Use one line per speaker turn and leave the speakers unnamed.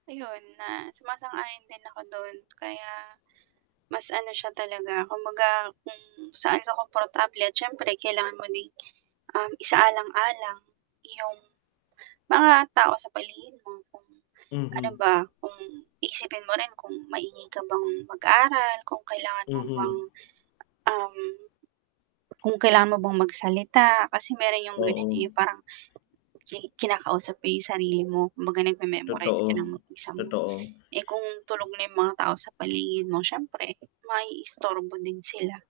Ayun na sumasang-ayon din ako dun kaya mas ano siya talaga kumbaga kung saan ka komportable at siyempre kailangan mo ding, um, isaalang-alang yung mga tao sa paligid mo kung ano
Mm.
ba, kung iisipin mo rin kung maingay ka bang mag-aaral, kung kailangan mo bang,
Mm.
um, kung kailangan mo bang magsalita. Kasi meron yung ganyan, eh,
Oo.
parang ki kinakausap mo yung sarili mo, kumbaga nagme-memorize
Totoo,
ka ng mag-isa mo,
totoo.
eh kung tulog na yung mga tao sa paligid mo siyempre maiistorbo din sila.